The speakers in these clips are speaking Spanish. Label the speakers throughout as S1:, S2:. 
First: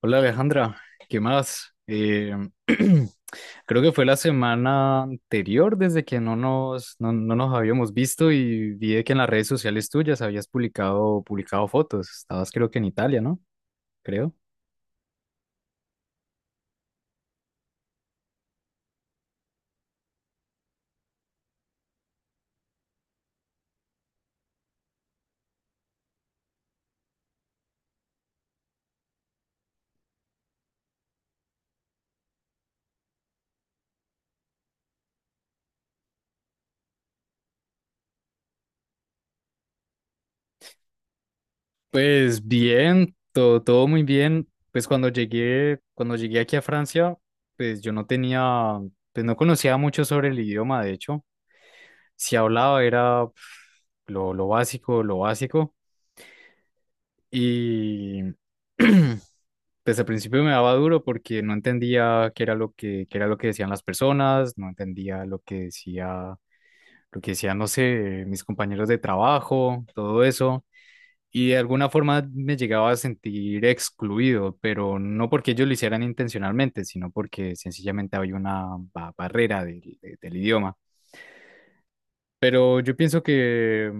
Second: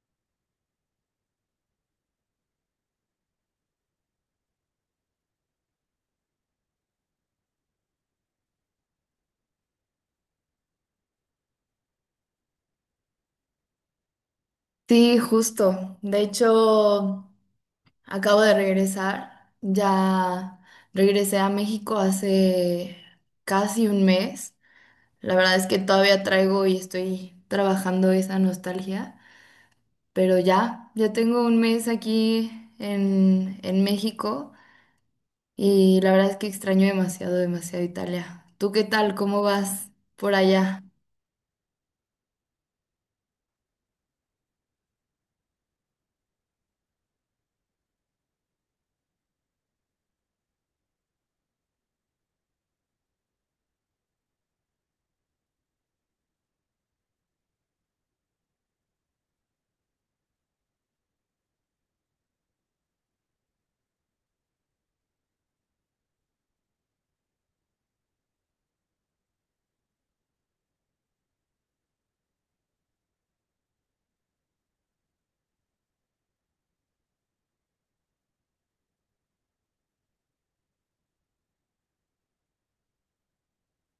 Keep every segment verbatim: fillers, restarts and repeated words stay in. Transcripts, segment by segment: S1: Hola Alejandra, ¿qué más? Eh, creo que fue la semana anterior desde que no nos, no, no nos habíamos visto y vi que en las redes sociales tuyas habías publicado, publicado fotos. Estabas creo que en Italia, ¿no? Creo.
S2: Sí, justo. De hecho, acabo de regresar. Ya regresé a México hace casi un mes. La verdad es que todavía traigo y estoy trabajando esa nostalgia. Pero ya, ya tengo un mes aquí en, en México y la verdad es que extraño demasiado, demasiado Italia. ¿Tú qué tal? ¿Cómo vas por allá?
S1: Pues bien, todo, todo muy bien. Pues cuando llegué, cuando llegué aquí a Francia, pues yo no tenía, pues no conocía mucho sobre el idioma, de hecho. Si hablaba era pf, lo, lo básico, lo básico. Y pues al principio me daba duro porque no entendía qué era lo que, qué era lo que decían las personas, no entendía lo que decía, lo que decían, no sé, mis compañeros de trabajo, todo eso. Y de alguna forma me llegaba a sentir excluido, pero no porque ellos lo hicieran intencionalmente, sino porque sencillamente había una ba- barrera del de- del idioma. Pero yo pienso que,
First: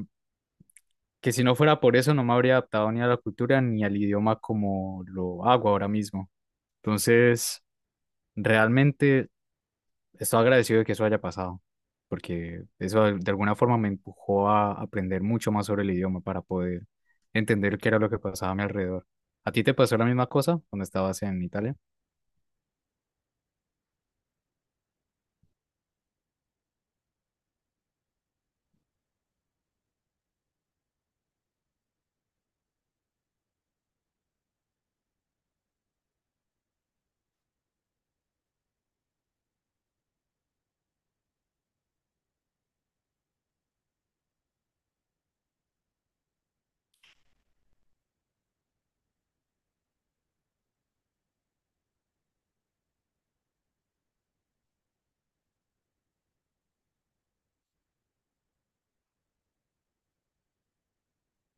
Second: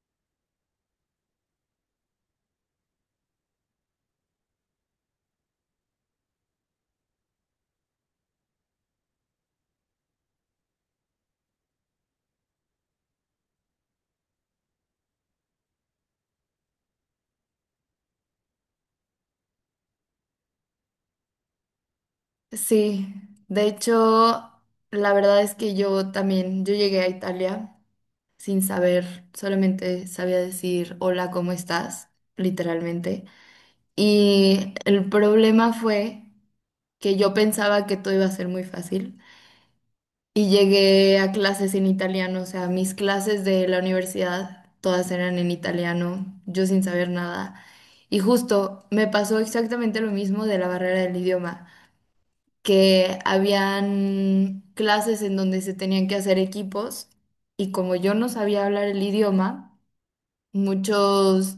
S1: que si no fuera por eso, no me habría adaptado ni a la cultura ni al idioma como lo hago ahora mismo. Entonces... Realmente estoy agradecido de que eso haya pasado, porque eso de de alguna forma me empujó a aprender mucho más sobre el idioma para poder entender qué era lo que pasaba a mi alrededor. ¿A ti te pasó la misma cosa cuando estabas en Italia?
S2: Sí, de hecho, la verdad es que yo también, yo llegué a Italia, sin saber, solamente sabía decir hola, ¿cómo estás?, literalmente. Y el problema fue que yo pensaba que todo iba a ser muy fácil y llegué a clases en italiano, o sea, mis clases de la universidad todas eran en italiano, yo sin saber nada. Y justo me pasó exactamente lo mismo de la barrera del idioma, que habían clases en donde se tenían que hacer equipos y como yo no sabía hablar el idioma, Muchos,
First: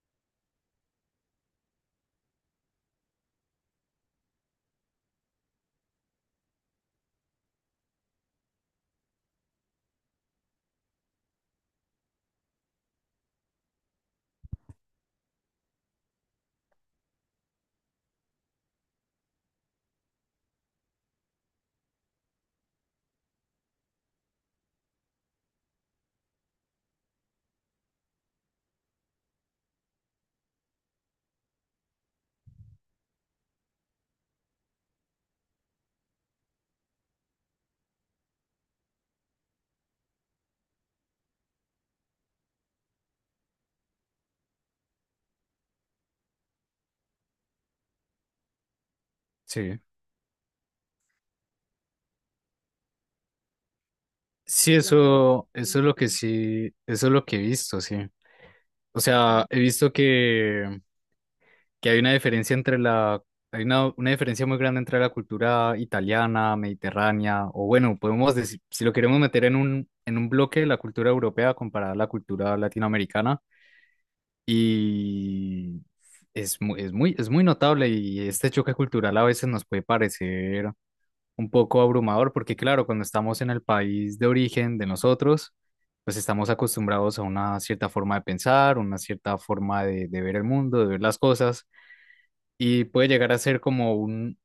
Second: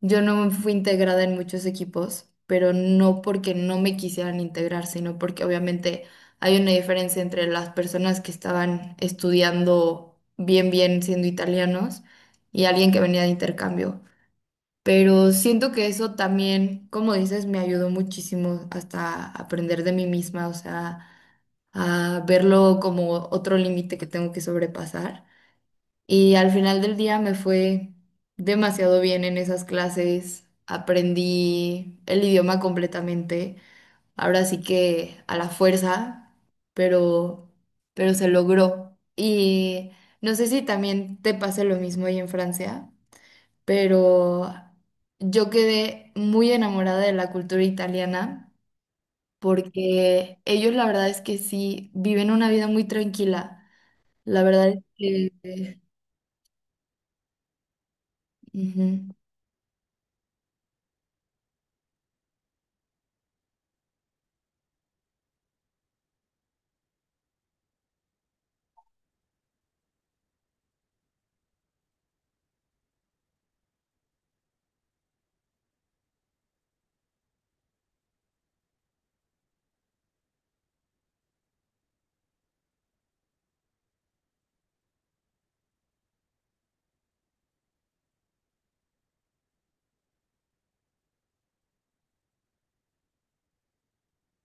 S2: yo no fui integrada en muchos equipos, pero no porque no me quisieran integrar, sino porque obviamente hay una diferencia entre las personas que estaban estudiando bien, bien siendo italianos y alguien que venía de intercambio. Pero siento que eso también, como dices, me ayudó muchísimo hasta aprender de mí misma, o sea, a verlo como otro límite que tengo que sobrepasar. Y al final del día me fue demasiado bien en esas clases. Aprendí el idioma completamente. Ahora sí que a la fuerza, pero, pero se logró. Y no sé si también te pase lo mismo ahí en Francia, pero yo quedé muy enamorada de la cultura italiana
S1: Sí.
S2: porque ellos la verdad es que sí viven una vida muy tranquila. La verdad
S1: Sí,
S2: es
S1: eso, eso
S2: que,
S1: es lo que sí, eso es lo que he visto, sí. O
S2: ujú.
S1: sea, he visto que que hay una diferencia entre la, hay una, una diferencia muy grande entre la cultura italiana, mediterránea, o bueno, podemos decir, si lo queremos meter en un, en un bloque, la cultura europea comparada a la cultura latinoamericana, y es muy, es muy, es muy notable y este choque cultural a veces nos puede parecer un poco abrumador, porque claro, cuando estamos en el país de origen de nosotros, pues estamos acostumbrados a una cierta forma de pensar, una cierta forma de de ver el mundo, de ver las cosas y puede llegar a ser como un,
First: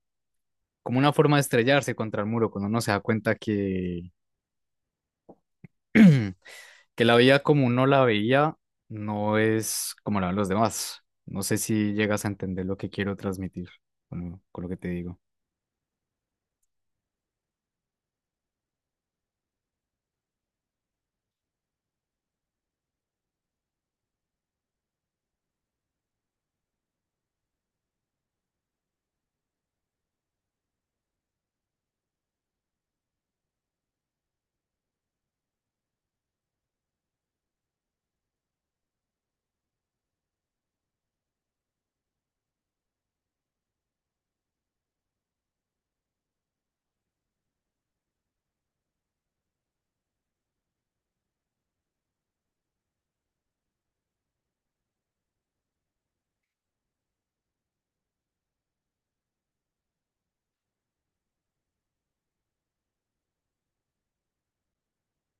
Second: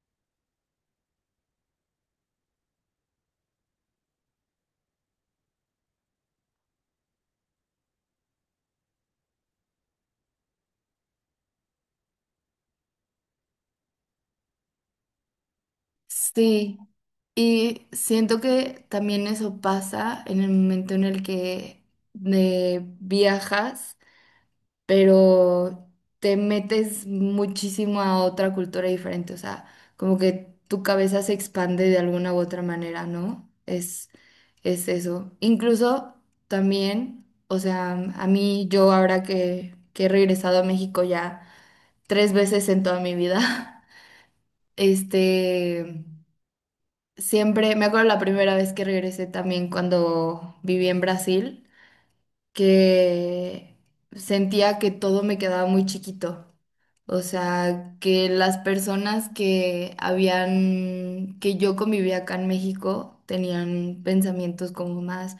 S1: como una forma de estrellarse contra el muro, cuando uno se da cuenta que, que la vida como uno la veía no es como la ven los demás. No sé si llegas a entender lo que quiero transmitir con, lo con lo que te digo.
S2: Sí, y siento que también eso pasa en el momento en el que eh, viajas, pero te metes muchísimo a otra cultura diferente, o sea, como que tu cabeza se expande de alguna u otra manera, ¿no? Es, es eso. Incluso también, o sea, a mí yo ahora que, que he regresado a México ya tres veces en toda mi vida, este... Siempre, me acuerdo la primera vez que regresé también cuando viví en Brasil, que sentía que todo me quedaba muy chiquito. O sea, que las personas que habían, que yo convivía acá en México, tenían pensamientos como más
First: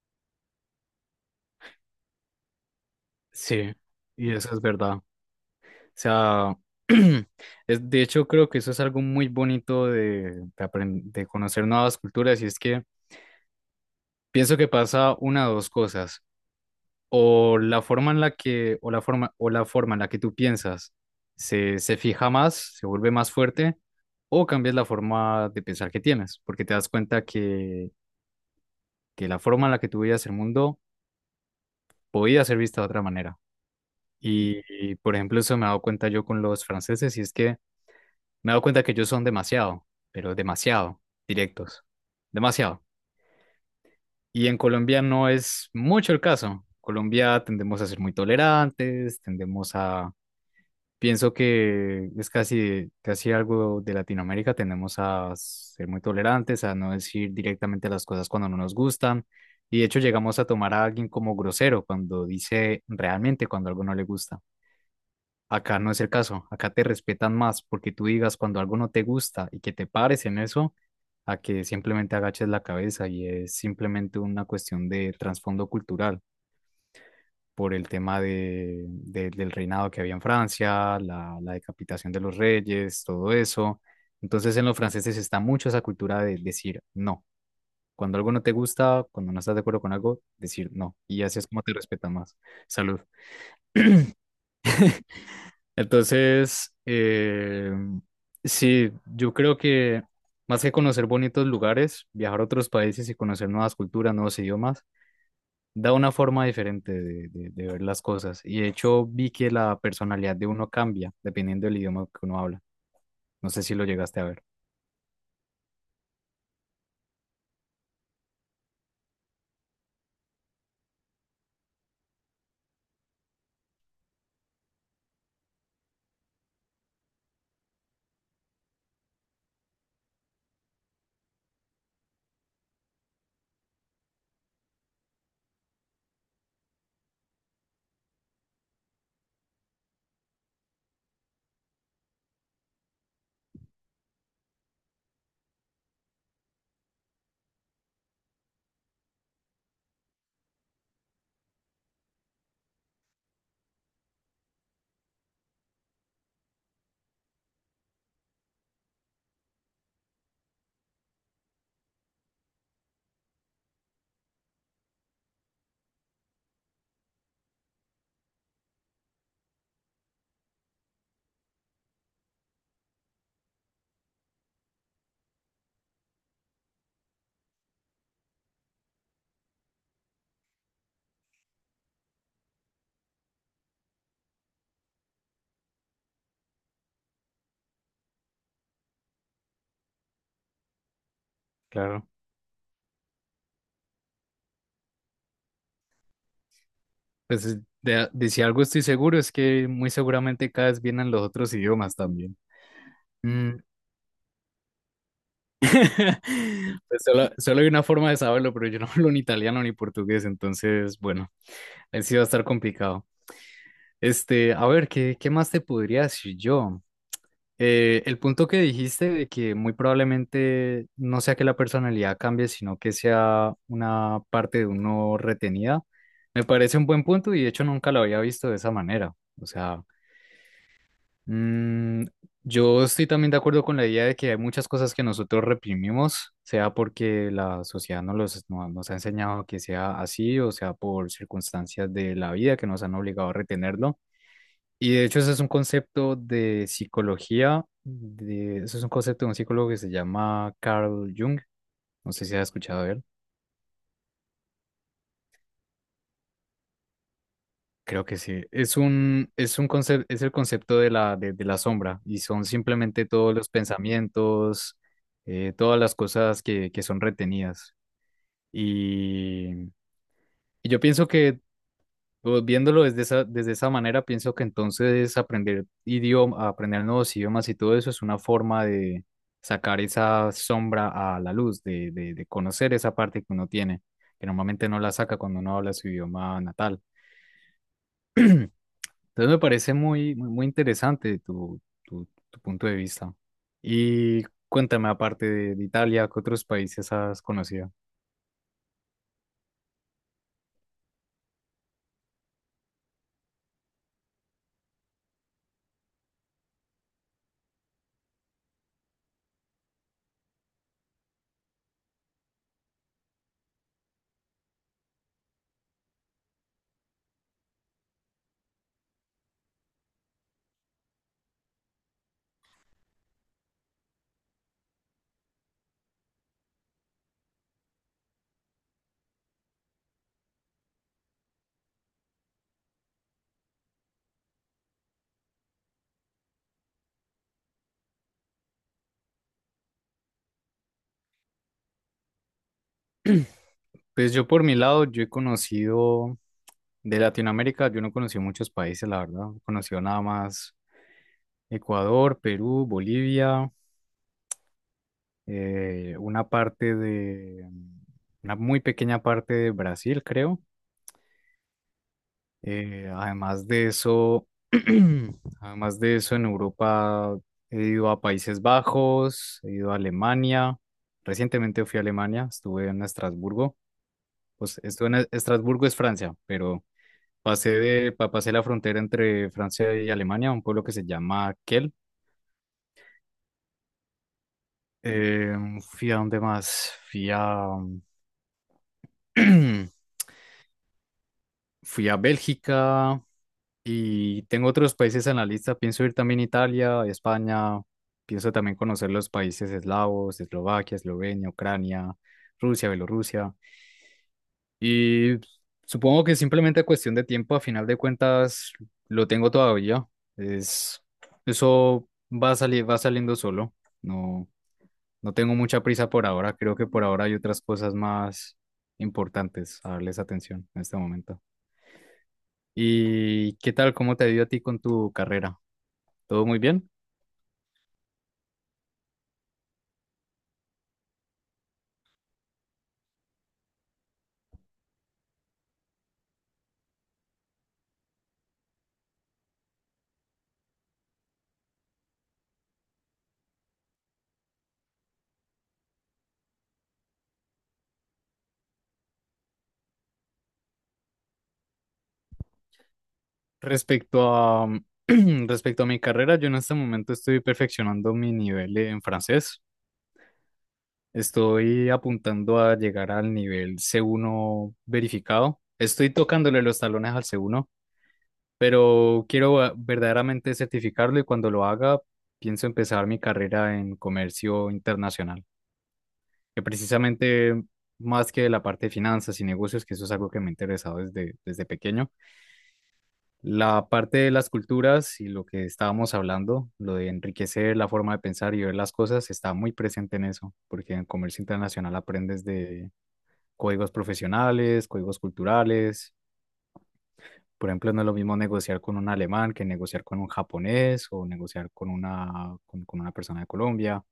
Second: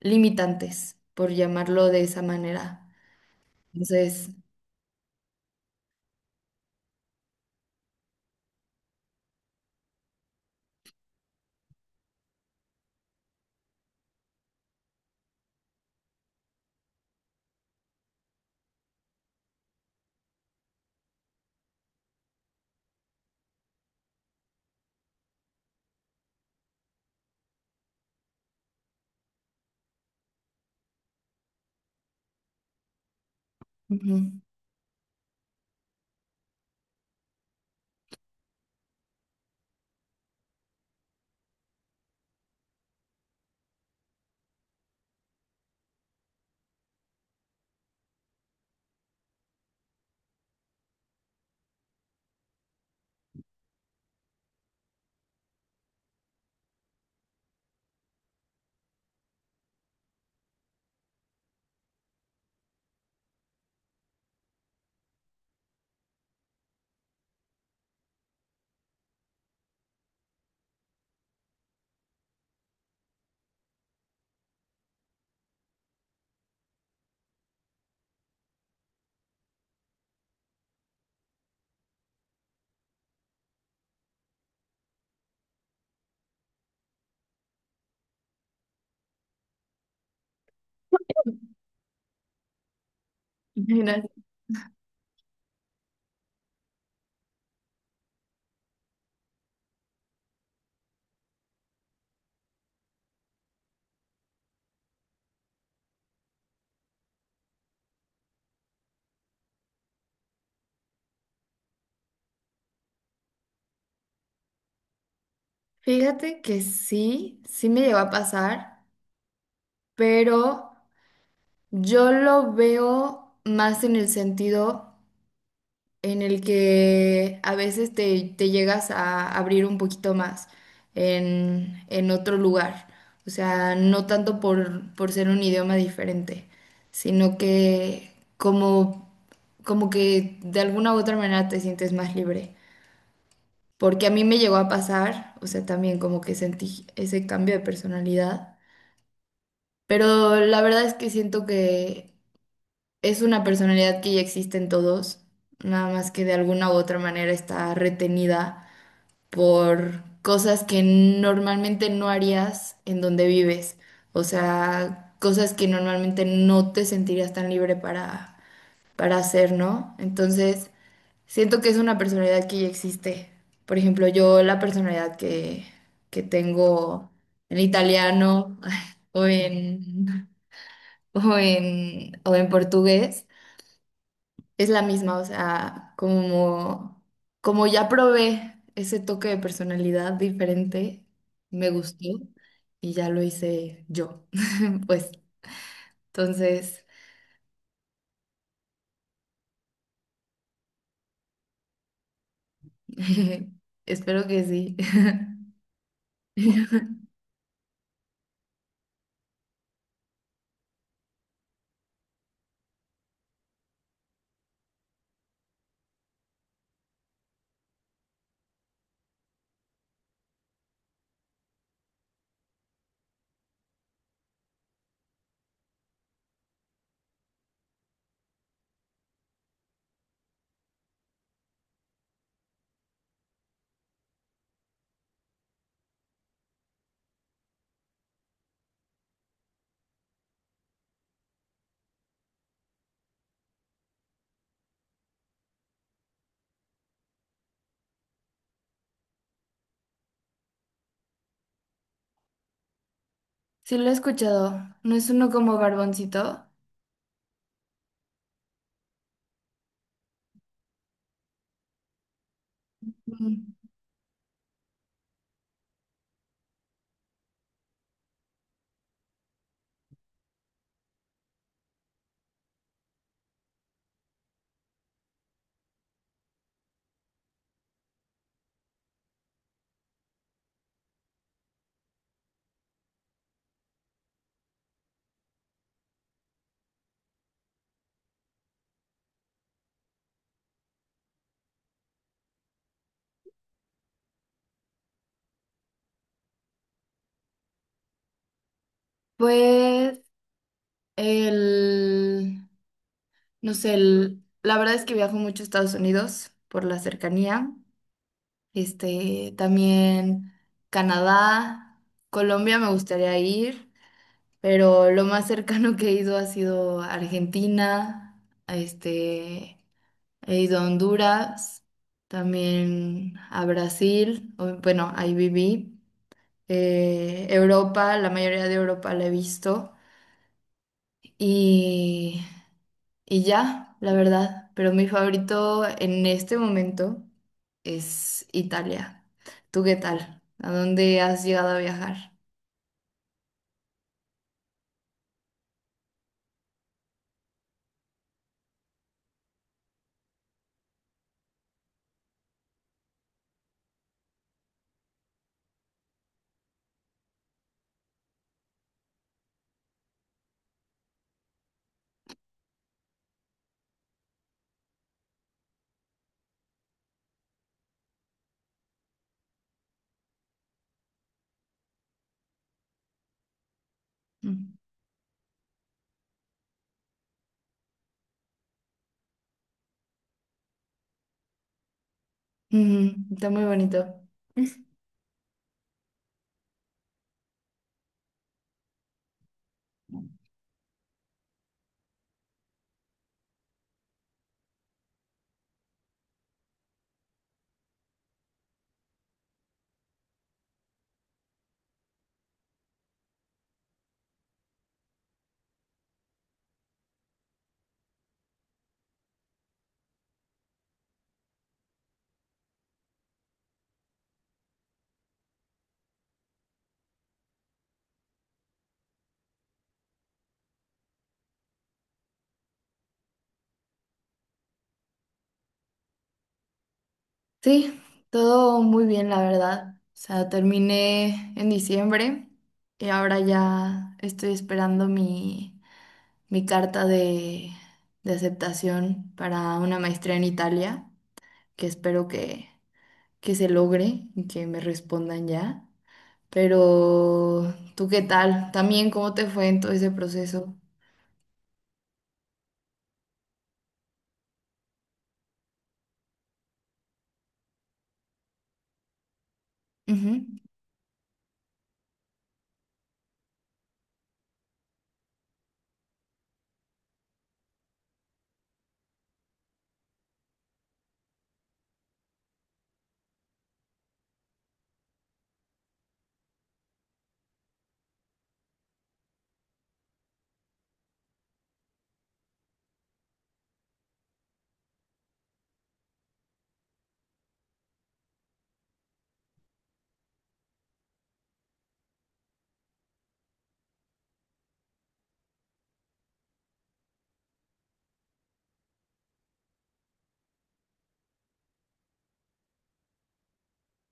S2: limitantes, por llamarlo de esa manera.
S1: Sí,
S2: Entonces,
S1: y eso es verdad. O sea, es, de hecho creo que eso es algo muy bonito de, de, apren- de conocer nuevas culturas y es que pienso que pasa una de dos cosas. O la forma en la que, o la forma, o la forma en la que tú piensas se, se fija más, se vuelve más fuerte, o cambias la forma de pensar que tienes, porque te das cuenta que, que la forma en la que tú veías el mundo podía ser vista de otra manera.
S2: ujú.
S1: Y, y, por ejemplo, eso me he dado cuenta yo con los franceses, y es que me he dado cuenta que ellos son demasiado, pero demasiado directos, demasiado. Y en Colombia no es mucho el caso. Colombia tendemos a ser muy tolerantes, tendemos a pienso que es casi, casi algo de Latinoamérica. Tenemos a ser muy tolerantes, a no decir directamente las cosas cuando no nos gustan. Y de hecho llegamos a tomar a alguien como grosero cuando dice realmente cuando algo no le gusta. Acá no es el caso. Acá te respetan más porque tú digas cuando algo no te gusta y que te pares en eso, a que simplemente agaches la cabeza y es simplemente una cuestión de trasfondo cultural por el tema de, de- del reinado que había en Francia, la, la decapitación de los reyes, todo eso. Entonces en los franceses está mucho esa cultura de decir no. Cuando algo no te gusta, cuando no estás de acuerdo con algo, decir no. Y así es como te respetan más. Salud.
S2: Mira,
S1: Entonces, eh, sí, yo creo que más que conocer bonitos lugares, viajar a otros países y conocer nuevas culturas, nuevos idiomas, da una forma diferente de, de- de ver las cosas. Y de hecho vi que la personalidad de uno cambia dependiendo del idioma que uno habla. No sé si lo llegaste a ver.
S2: fíjate que sí, sí me llegó a pasar, pero, yo lo veo más en el sentido en el que a veces te, te llegas a abrir un poquito más en, en otro lugar. O sea, no tanto por, por ser un idioma diferente, sino que como, como que de alguna u otra manera te sientes más libre. Porque a mí me llegó a pasar, o sea, también como que sentí ese cambio de personalidad. Pero la verdad es que siento que es una personalidad que ya existe en todos, nada más que de alguna u otra manera está retenida por cosas que normalmente no harías en donde vives, o sea, cosas que normalmente no te sentirías tan libre para, para hacer, ¿no? Entonces, siento que es una personalidad que ya existe. Por ejemplo, yo la personalidad que, que tengo en italiano o en, o en, o en portugués es la misma, o sea, como, como ya probé ese toque de personalidad diferente, me gustó
S1: Claro.
S2: y ya lo hice yo. Pues entonces,
S1: Pues es- de, de si algo estoy seguro es que muy seguramente cada vez vienen los otros idiomas también. Mm.
S2: espero que sí.
S1: Pues solo, solo hay una forma de saberlo, pero yo no hablo ni italiano ni portugués, entonces, bueno, ahí sí va a estar complicado. Este, a ver, ¿qué, qué más te podría decir yo? Eh, el punto que dijiste de que muy probablemente no sea que la personalidad cambie, sino que sea una parte de uno retenida, me parece un buen punto y de hecho nunca lo había visto de esa manera. O sea, mm, yo estoy también de acuerdo con la idea de que hay muchas cosas que nosotros reprimimos, sea porque la sociedad nos, los, no- nos ha enseñado que sea así, o sea por circunstancias de la vida que nos han obligado a retenerlo. Y de hecho, ese es un concepto de psicología, de, eso es un concepto de un psicólogo que se llama Carl Jung. No sé si has escuchado de él.
S2: Sí, lo he escuchado, ¿no es uno como Barboncito?
S1: Creo que sí. Es un, es un concepto, es el concepto de la, de, de la sombra y son simplemente todos
S2: Mm.
S1: los pensamientos, eh, todas las cosas que, que son retenidas. Y, y yo pienso que pues, viéndolo desde esa, desde esa manera, pienso que entonces aprender idioma, aprender nuevos idiomas y todo eso es una forma de sacar esa sombra a la luz, de, de, de conocer esa parte que uno tiene, que normalmente no la saca cuando uno habla su idioma natal. Entonces me parece muy, muy, muy interesante tu, tu, tu punto de vista. Y cuéntame, aparte de, de Italia, ¿qué otros países has conocido?
S2: Pues el, no sé, el- la verdad es que viajo mucho a Estados Unidos por la cercanía. Este, también Canadá, Colombia me gustaría ir, pero lo más cercano que he ido ha sido Argentina, este, he ido a Honduras, también a Brasil, o- bueno, ahí viví, eh, Europa, la mayoría de Europa la he visto y y ya, la verdad, pero mi favorito en este momento es Italia. ¿Tú qué tal? ¿A dónde has llegado a viajar?
S1: Pues yo por mi lado, yo he conocido de Latinoamérica, yo no conocí muchos países, la verdad, he conocido nada más. Ecuador, Perú, Bolivia, eh, una parte de, una muy pequeña parte de Brasil, creo. Eh, además de eso, además de eso, en Europa he ido a Países Bajos, he ido a Alemania. Recientemente fui a Alemania, estuve en Estrasburgo.
S2: Mm.
S1: Pues estuve en Estrasburgo es Francia, pero pasé de, pa- pasé la frontera entre Francia y Alemania, a un pueblo que se llama Kiel.
S2: Ujú, está muy bonito.
S1: Eh, fui a dónde más, fui a, fui a Bélgica y tengo otros países en la lista. Pienso ir también a Italia, España. Pienso también conocer los países eslavos, Eslovaquia, Eslovenia, Ucrania, Rusia, Bielorrusia. Y supongo que simplemente cuestión de tiempo, a final de cuentas, lo tengo todavía. Es, eso va a salir, va saliendo solo. No, no tengo mucha prisa por ahora. Creo que por ahora hay otras cosas más importantes a darles atención en este momento. ¿Y qué tal? ¿Cómo te ha ido a ti con tu carrera? ¿Todo muy bien?
S2: Sí, todo muy bien, la verdad. O sea, terminé en diciembre y ahora ya estoy esperando mi, mi carta de, de aceptación para una maestría en Italia, que espero que, que se logre y que me respondan ya. Pero, ¿tú qué tal? También, ¿cómo te fue en todo ese proceso?
S1: Respecto a, respecto a mi carrera, yo en este momento estoy perfeccionando mi nivel en francés.
S2: Ujú,
S1: Estoy apuntando a llegar al nivel C uno verificado. Estoy tocándole los talones al C uno, pero quiero va- verdaderamente certificarlo y cuando lo haga, pienso empezar mi carrera en comercio internacional, que precisamente más que la parte de finanzas y negocios, que eso es algo que me ha interesado desde, desde pequeño. La parte de las culturas y lo que estábamos hablando, lo de enriquecer la forma de pensar y ver las cosas, está muy presente en eso, porque en comercio internacional aprendes de códigos profesionales, códigos culturales. Por ejemplo, no es lo mismo negociar con un alemán que negociar con un japonés o negociar con una, con, con una persona de Colombia.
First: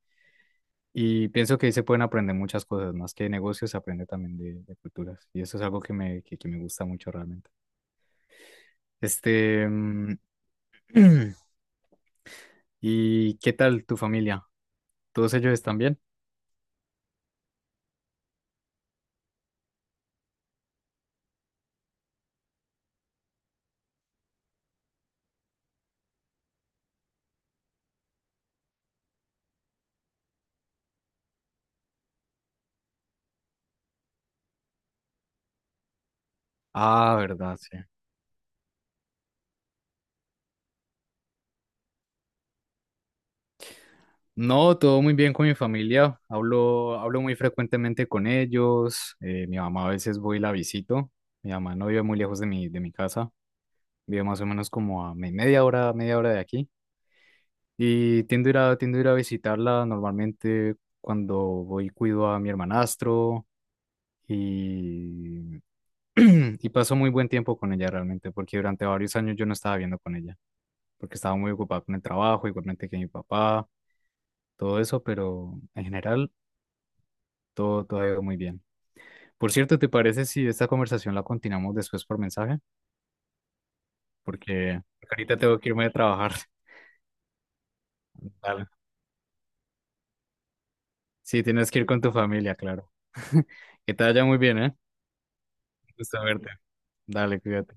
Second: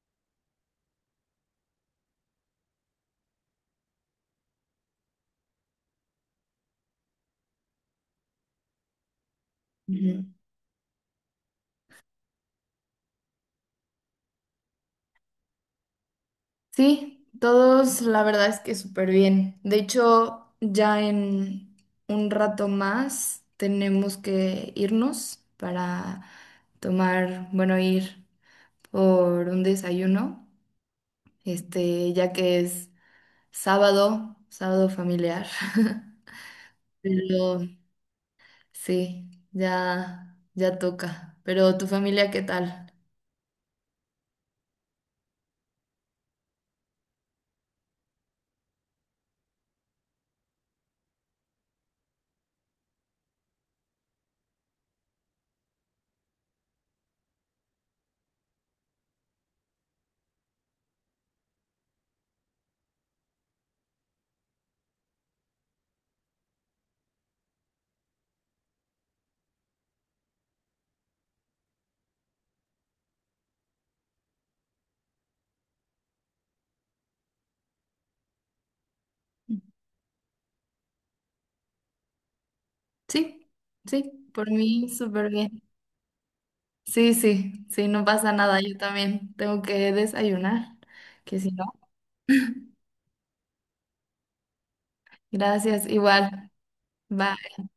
S1: Y pienso que ahí se pueden aprender muchas cosas, más que de negocios, se aprende también de, de culturas. Y eso es algo que me, que que me gusta mucho realmente. Este, mm,
S2: ujú.
S1: ¿y qué tal tu familia? ¿Todos ellos están bien?
S2: Sí, todos la verdad es que súper bien. De hecho, ya en un rato más tenemos que irnos para tomar, bueno, ir por un desayuno, este, ya que es sábado, sábado familiar.
S1: Ah, verdad,
S2: Pero
S1: sí.
S2: sí, ya, ya toca. Pero tu familia, ¿qué tal?
S1: No, todo muy bien con mi familia. Hablo, hablo muy frecuentemente con ellos. Eh, mi mamá a veces voy y la visito. Mi mamá no vive muy lejos de mi, de mi casa. Vive más o menos como a me- media hora, media hora de aquí. Y tiendo a ir a, tiendo a ir a visitarla normalmente cuando voy cuido a mi hermanastro y, y paso muy buen tiempo con ella realmente, porque durante varios años yo no estaba viviendo con ella, porque estaba muy ocupada con el trabajo, igualmente que mi papá. Todo eso, pero en general todo, todo ha ido muy bien. Por cierto, ¿te parece si esta conversación la continuamos después por mensaje?
S2: Sí, sí, por
S1: Porque
S2: mí súper
S1: ahorita tengo
S2: bien.
S1: que irme a trabajar.
S2: Sí, sí, sí, no pasa nada,
S1: Dale.
S2: yo también tengo que desayunar, que
S1: Sí,
S2: si no.
S1: tienes que ir con tu familia, claro. Que te vaya muy bien, ¿eh? Un
S2: Gracias,
S1: gusto verte.
S2: igual.
S1: Dale,
S2: Bye.
S1: cuídate.